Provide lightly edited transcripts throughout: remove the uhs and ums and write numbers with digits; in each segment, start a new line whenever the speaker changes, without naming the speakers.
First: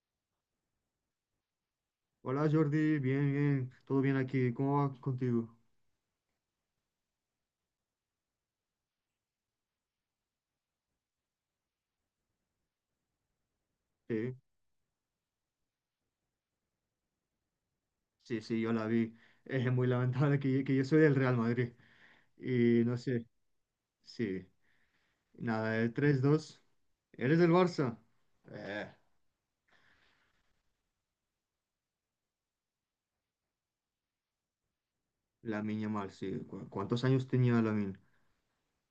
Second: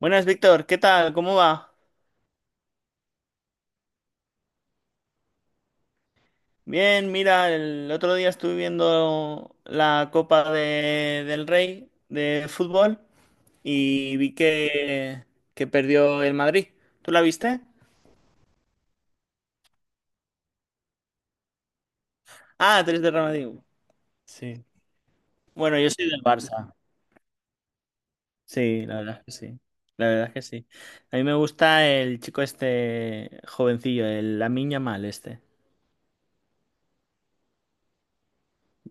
Buenas, Víctor, ¿qué tal? ¿Cómo va?
Hola Jordi, bien, bien, todo bien aquí, ¿cómo va contigo?
Bien, mira, el otro día estuve viendo la Copa del Rey de fútbol y vi
Sí,
que perdió el Madrid. ¿Tú la viste?
sí, sí, yo la vi. Es muy lamentable que yo soy del Real Madrid y
Ah,
no
tres de Real
sé,
Madrid.
sí,
Sí.
nada,
Bueno, yo
el
soy del
3-2.
Barça.
¿Eres del Barça?
Sí,
Eh,
la verdad es que sí. La verdad es que sí. A mí me gusta el chico este jovencillo, el Lamine Yamal este.
Lamine mal, sí. ¿Cuántos años tenía Lamine?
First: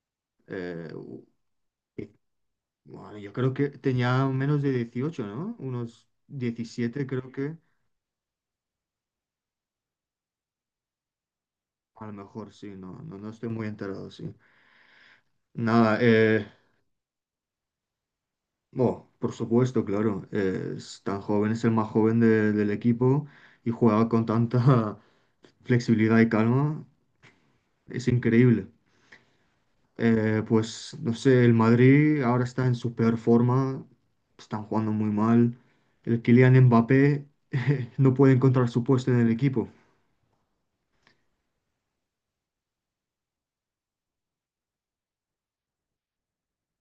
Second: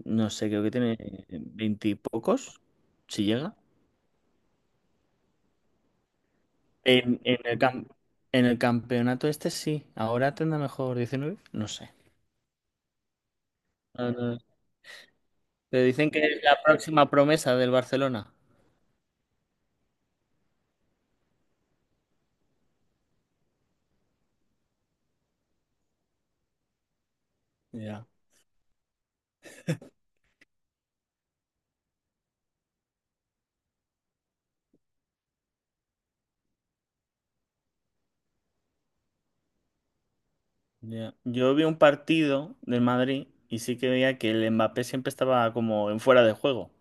No sé, creo que
Eh,
tiene
u-
veintipocos,
bueno,
si
yo creo
llega.
que tenía menos de 18, ¿no? Unos 17
En,
creo
en
que,
el en el campeonato este sí. Ahora tendrá mejor 19. No sé.
a lo mejor sí, no, no, no estoy muy enterado,
No,
sí.
no. Te
Nada.
dicen que es la próxima promesa del Barcelona.
Oh, por supuesto, claro. Es tan joven, es el más joven del equipo y juega con tanta flexibilidad y calma. Es
Ya,
increíble. Pues no sé, el Madrid ahora está en su peor forma. Están jugando muy mal. El Kylian Mbappé no puede encontrar su puesto en el equipo.
ya. Yo vi un partido del Madrid y sí que veía que el Mbappé siempre estaba como en fuera de juego.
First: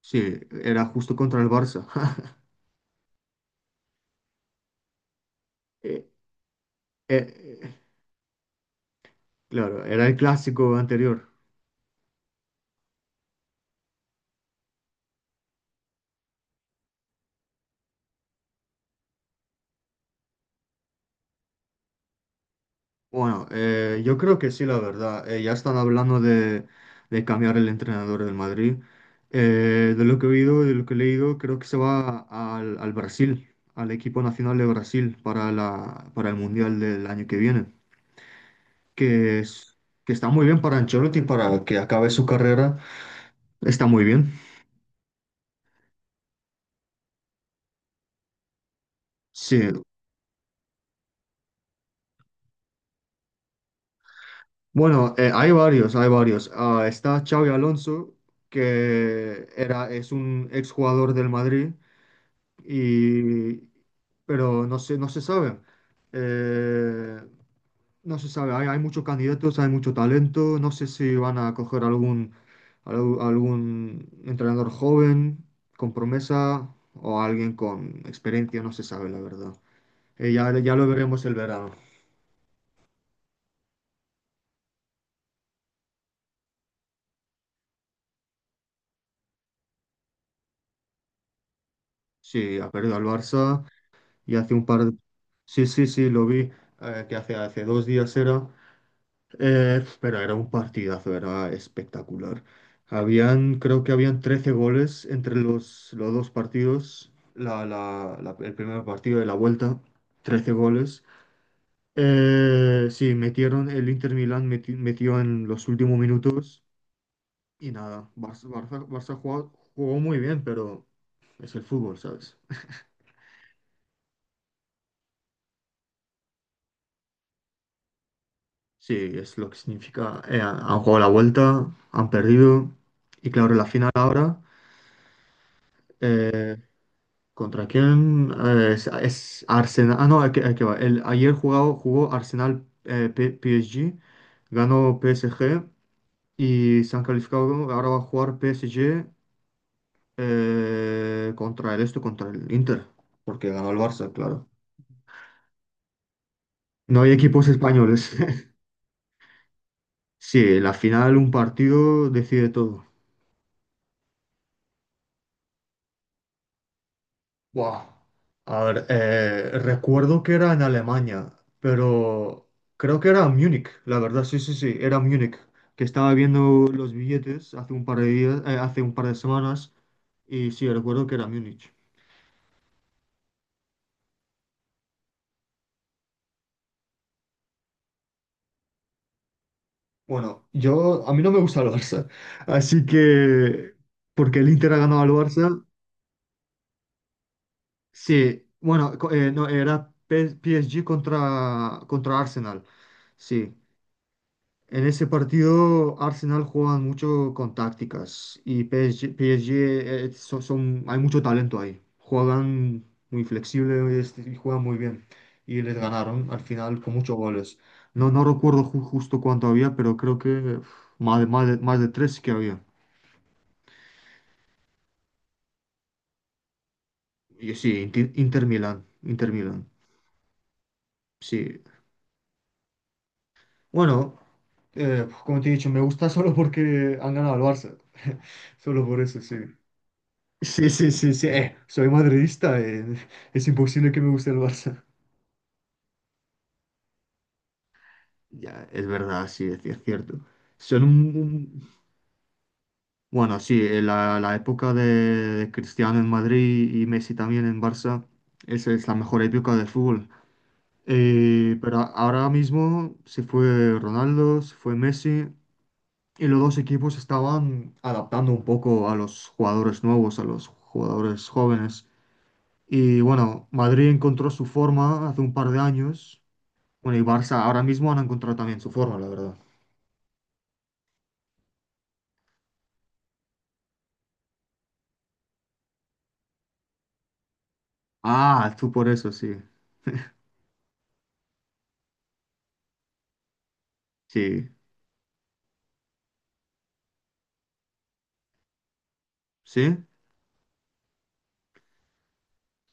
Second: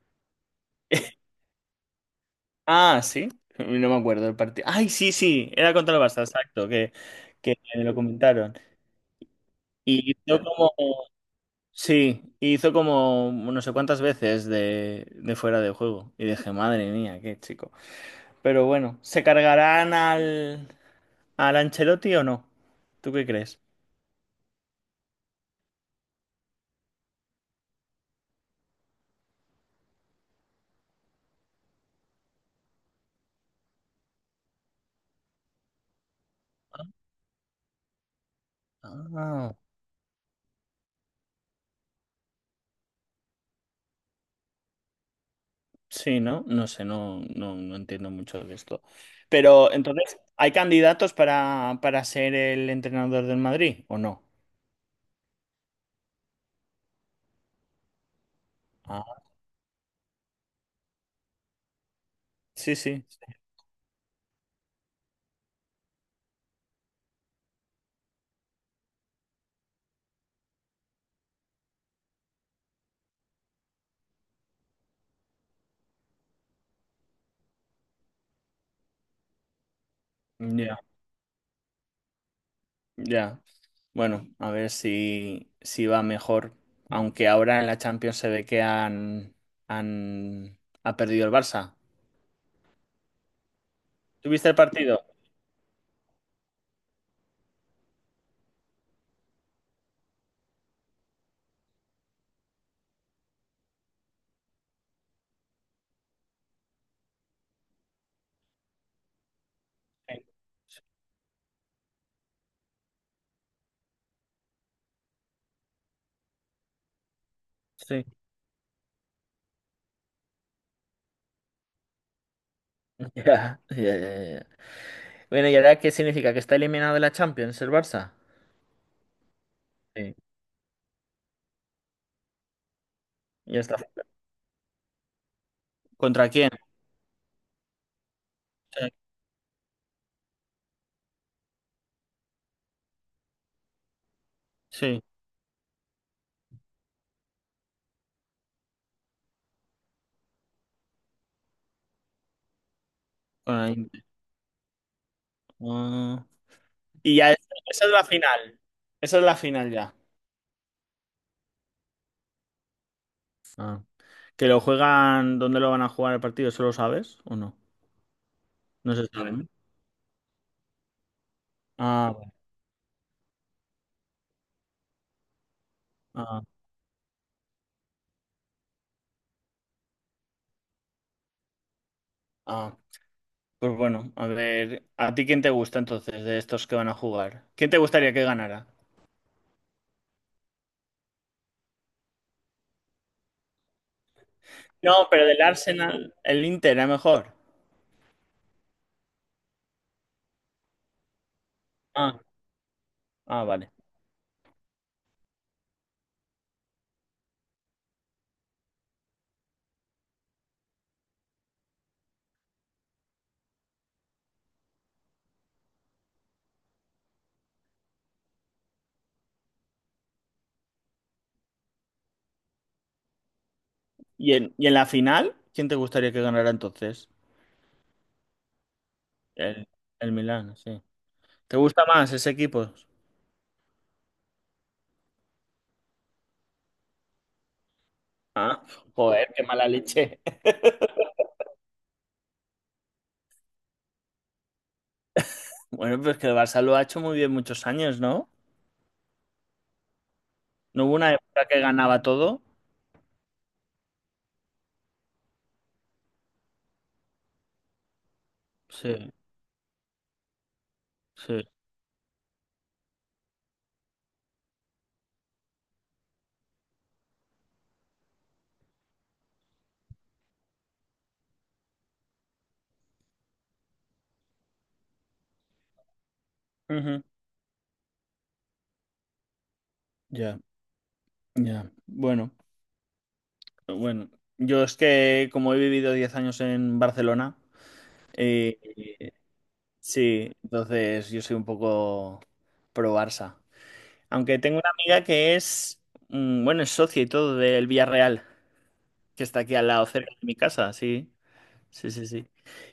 Sí, era justo contra el Barça.
Ah, sí. No me acuerdo del partido. Ay, sí, sí. Era contra el
Eh,
Barça, exacto.
eh,
Que
eh,
me lo comentaron.
claro, era
Y
el
hizo como.
clásico anterior.
Sí, hizo como no sé cuántas veces de fuera de juego. Y dije, madre mía, qué chico. Pero bueno, ¿se cargarán al, al Ancelotti o no? ¿Tú qué
Bueno,
crees?
yo creo que sí, la verdad. Ya están hablando de cambiar el entrenador del Madrid. De lo que he oído y de lo que he leído, creo que se va al Brasil, al equipo nacional de Brasil para el Mundial del año que viene. Que
Ah.
es, que está muy bien para Ancelotti, para que acabe su carrera. Está muy bien.
Sí, ¿no? No sé, no, no, no entiendo mucho de esto. Pero
Sí.
entonces, ¿hay candidatos para ser el entrenador del Madrid o no?
Bueno, hay varios, hay varios. Ah, está Xavi Alonso,
Ah,
que era, es un exjugador del Madrid.
sí, sí.
Y, pero no se sabe. Eh, no se sabe, hay muchos candidatos, hay mucho talento, no sé si van a coger algún entrenador joven con promesa o alguien con experiencia, no se sabe la verdad. Ya, ya
Ya,
lo veremos el verano.
ya. Bueno, a ver si, si va mejor. Aunque ahora en la Champions se ve que han, han ha perdido el Barça.
Sí, ha perdido al Barça y
¿Tuviste
hace
el
un par de.
partido?
Sí, sí, sí, lo vi, que hace 2 días era. Pero era un partidazo, era espectacular. Habían, creo que habían 13 goles entre los dos partidos, el primer partido de la vuelta,
Sí.
13 goles. Sí, metieron, el Inter Milán metió en los últimos minutos y
Sí.
nada, Barça jugó muy bien, pero es el fútbol, ¿sabes?
Ya, ya, ya, ya. Bueno, ¿y ahora qué significa? ¿Que está eliminado de la Champions el Barça?
Sí, es lo que
Sí.
significa. Han jugado la vuelta, han perdido y claro,
Ya
la
está.
final ahora.
¿Contra quién?
eh, ¿Contra quién? Eh, es,
Sí,
es Arsenal. Ah, no, aquí va. Ayer jugó Arsenal, PSG, ganó
sí,
P S G y se han calificado, ¿no? Ahora va a jugar P PSG, contra el esto, contra el Inter, porque
con
ganó
la
el
Inter.
Barça, claro.
Ah.
No hay
Y ya,
equipos
esa es la
españoles.
final. Esa es la final ya.
Sí, en la final un partido decide todo.
Ah. ¿Que lo juegan? ¿Dónde lo van a jugar el partido? ¿Eso lo sabes o no?
Buah. A ver,
No se sabe. ¿No?
recuerdo que era en Alemania,
Ah, bueno.
pero creo que era en Múnich, la verdad, sí, sí, sí, era en Múnich, que estaba viendo
Ah,
los billetes hace un par de días, hace un par de semanas, y sí, recuerdo que era en Múnich.
ah. Pues bueno, a ver, ¿a ti quién te gusta entonces de estos que van a jugar? ¿Quién te gustaría que ganara?
Bueno, yo, a mí no me gusta el Barça, así que, porque el Inter ha ganado
No,
al
pero del
Barça,
Arsenal, el Inter era mejor.
sí, bueno, no, era P- S. G. contra
Ah,
Arsenal,
ah,
sí.
vale.
En ese partido, Arsenal juegan mucho con tácticas y PSG, son, hay mucho talento ahí. Juegan muy flexible este, y juegan muy bien. Y les ganaron al final con muchos goles. No, no recuerdo justo cuánto había, pero creo que uf, más de tres que había.
Y en la final, quién te gustaría que ganara entonces?
Y sí, Inter Milán, Inter Milán,
El, el Milán, sí. ¿Te
sí.
gusta más ese equipo?
Bueno, como te he dicho, me gusta solo porque han ganado al Barça.
Ah,
Solo por eso,
joder,
sí.
qué mala leche.
Sí, sí, sí, sí. Soy madridista. Es imposible que me guste el Barça.
Bueno, pues que el Barça lo ha hecho muy bien muchos años, ¿no?
Ya, es verdad, sí, es cierto. Son
¿No hubo una
un,
época que
un-
ganaba todo?
Bueno, sí, la época de Cristiano en Madrid y Messi también en Barça, esa es la
Sí,
mejor época del fútbol.
sí.
Pero ahora mismo se fue Ronaldo, se fue Messi, y los dos equipos estaban adaptando un poco a los jugadores nuevos, a los jugadores jóvenes. Y bueno, Madrid encontró su forma hace un par de años. Bueno, y
Ujú.
Barça ahora mismo han encontrado también su forma, la verdad.
Ya, ya. Bueno, bueno. Yo es que como he vivido 10 años en Barcelona,
Ah,
eh,
tú por eso, sí.
sí, entonces yo soy un poco pro Barça. Aunque
Sí.
tengo una amiga que es, bueno, es socia y todo del Villarreal. Que está aquí al lado,
¿Sí?
cerca de mi casa, sí. Sí, sí, sí.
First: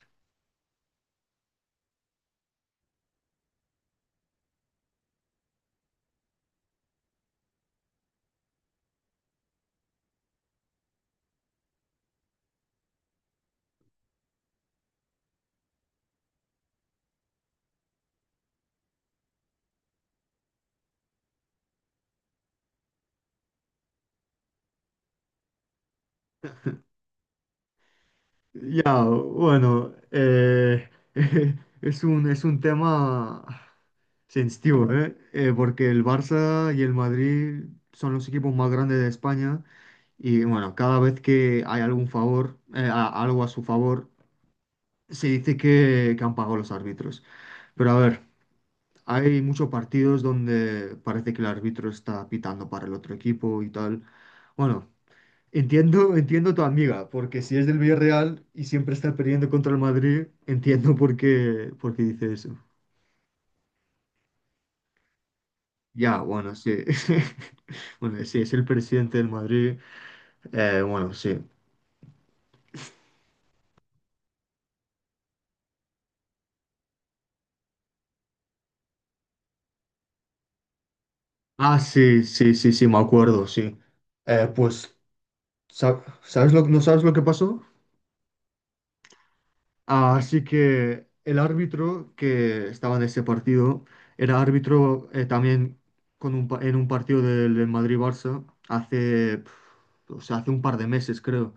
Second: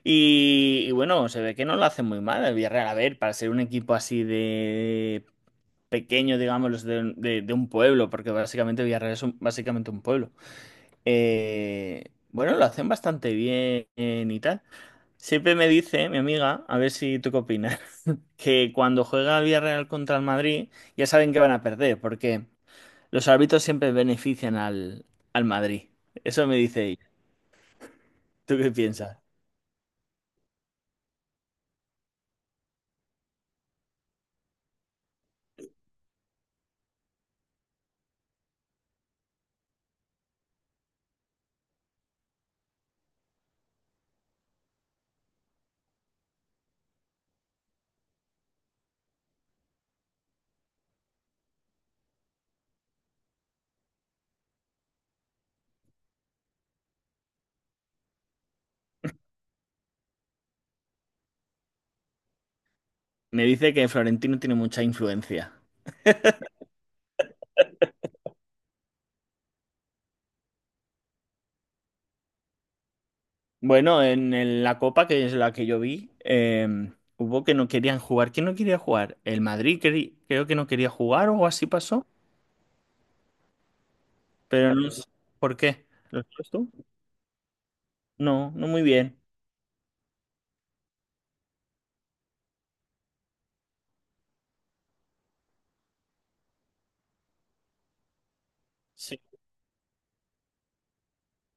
Y bueno, se ve que no lo hace muy mal el Villarreal. A ver, para ser un equipo así de pequeño, digamos, de, de un pueblo, porque básicamente Villarreal es básicamente un pueblo. Bueno, lo hacen bastante bien y tal. Siempre me dice mi amiga, a ver si tú qué opinas, que cuando juega el Villarreal contra el Madrid, ya saben que van a perder, porque los árbitros siempre benefician al, al Madrid. Eso me dice ella. ¿Tú qué
Ya,
piensas?
bueno, es un tema sensitivo, ¿eh? Porque el Barça y el Madrid son los equipos más grandes de España y bueno, cada vez que hay algún favor, algo a su favor, se dice que han pagado los árbitros. Pero a ver. Hay muchos partidos donde parece que el árbitro está pitando para el otro equipo y tal. Bueno, entiendo, entiendo tu amiga, porque si es del Villarreal y siempre está perdiendo contra el Madrid, entiendo por qué dice eso.
Me dice que Florentino tiene mucha influencia.
Ya, bueno, sí. Bueno, sí, es el presidente del Madrid. Bueno, sí.
Bueno, en la Copa, que es la que yo vi, hubo que no querían jugar. ¿Quién no quería jugar? El Madrid creo que no quería jugar o algo así
Ah,
pasó,
sí, sí, sí, sí, me acuerdo, sí.
pero no
Pues,
sé por qué. ¿Lo sabes
¿sabes lo,
tú?
no sabes lo que pasó?
No, no muy bien.
Así que el árbitro que estaba en ese partido era árbitro también, en un partido del Madrid-Barça
Sí,
hace, o sea, hace un par de meses, creo.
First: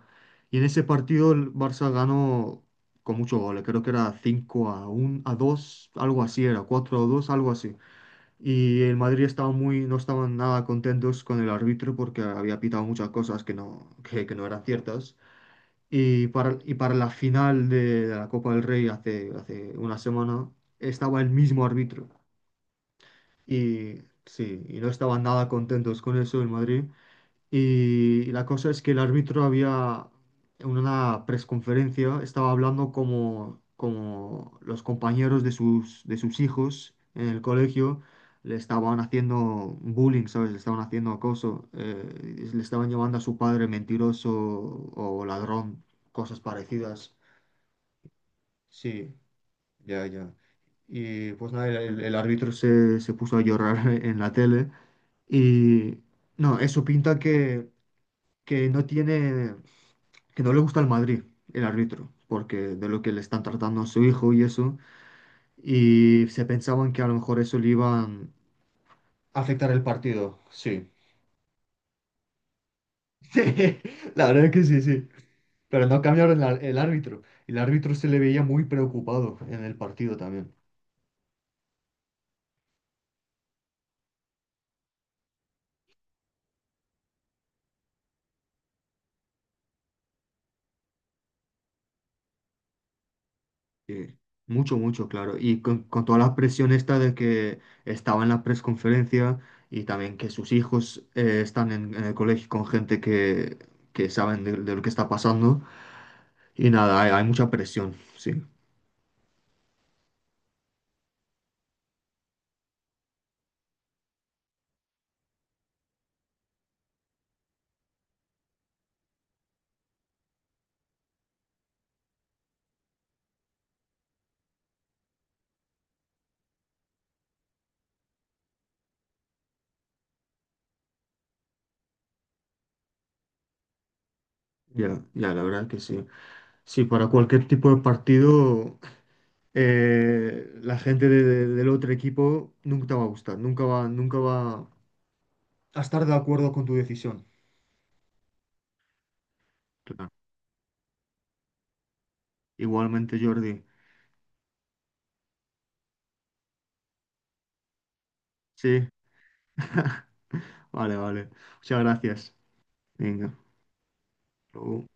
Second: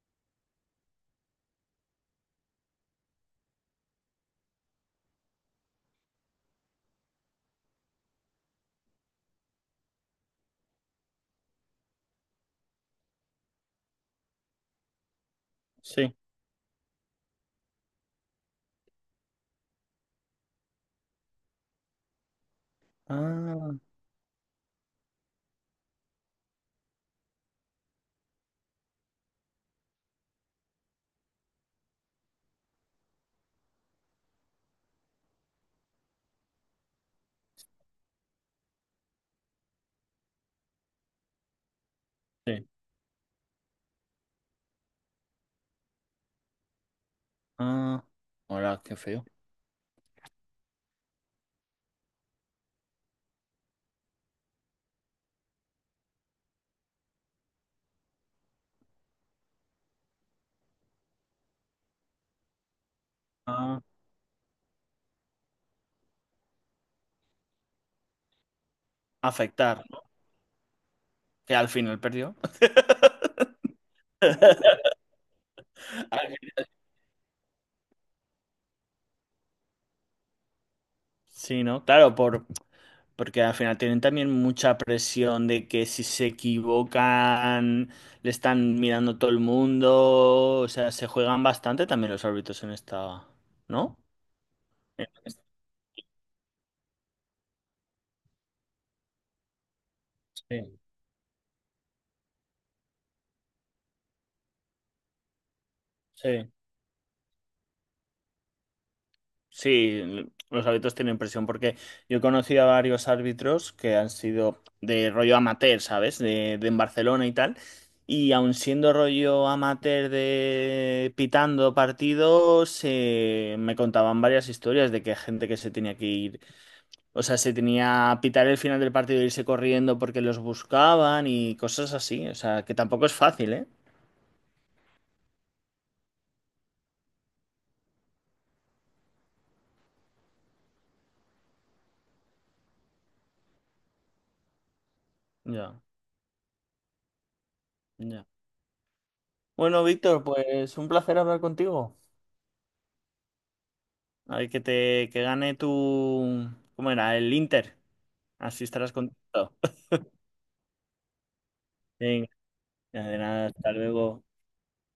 Y en ese partido el Barça ganó con mucho gol, creo que era cinco a 1, a 2 algo así era, 4-2 algo así. Y el Madrid estaba muy, no estaban nada contentos con el árbitro porque había pitado muchas cosas que no eran ciertas.
sí.
Y para la final de la Copa del Rey hace una semana estaba el mismo árbitro.
Ah,
Y sí, y no estaban nada contentos con eso en Madrid. Y la cosa es que el árbitro había, en una presconferencia, estaba hablando como los compañeros de sus hijos en el colegio le estaban haciendo bullying, ¿sabes? Le estaban haciendo acoso, le
sí.
estaban llamando a su padre mentiroso o ladrón, cosas parecidas.
Ah, ahora qué
Sí,
feo.
ya, ya. Y pues nada, el árbitro se puso a llorar en la tele y no, eso pinta que no tiene que no le gusta el Madrid, el árbitro, porque de lo que le están tratando
Ah,
a su hijo y eso, y se pensaban que a lo mejor eso le iban a afectar el
afectar, ¿no?
partido, sí.
Que al final perdió.
Sí, la verdad es que sí, sí. Pero no cambiaron el, ar- el árbitro. El árbitro se le veía muy preocupado en el partido también.
Sí, ¿no? Claro, por, porque al final tienen también mucha presión de que si se equivocan, le están mirando todo el mundo. O sea, se juegan bastante también los árbitros en esta, ¿no?
Sí, mucho, mucho,
En
claro. Y con toda la presión esta de que estaba en la presconferencia y también que sus
sí,
hijos están en el colegio con gente que saben de lo que está pasando.
sí.
Y nada, hay mucha presión, sí.
Sí, los árbitros tienen presión porque yo he conocido a varios árbitros que han sido de rollo amateur, ¿sabes? De en Barcelona y tal. Y aun siendo rollo amateur de pitando partidos, me contaban varias historias de que gente que se tenía que ir. O sea, se tenía a pitar el final del partido e irse corriendo porque los buscaban y cosas así. O sea, que tampoco es fácil, ¿eh?
Ya, ya, la verdad que sí. Sí, para cualquier tipo de partido, la gente del otro equipo nunca te va a gustar, nunca va a
Ya,
estar de acuerdo con tu decisión.
ya. Bueno,
Claro.
Víctor, pues un placer hablar contigo.
Igualmente, Jordi.
A ver, que te que gane tu... ¿Cómo era? El Inter. Así
Sí,
estarás contento.
vale, vale. Muchas
Venga,
gracias.
de
Venga.
nada, hasta luego.
Luego.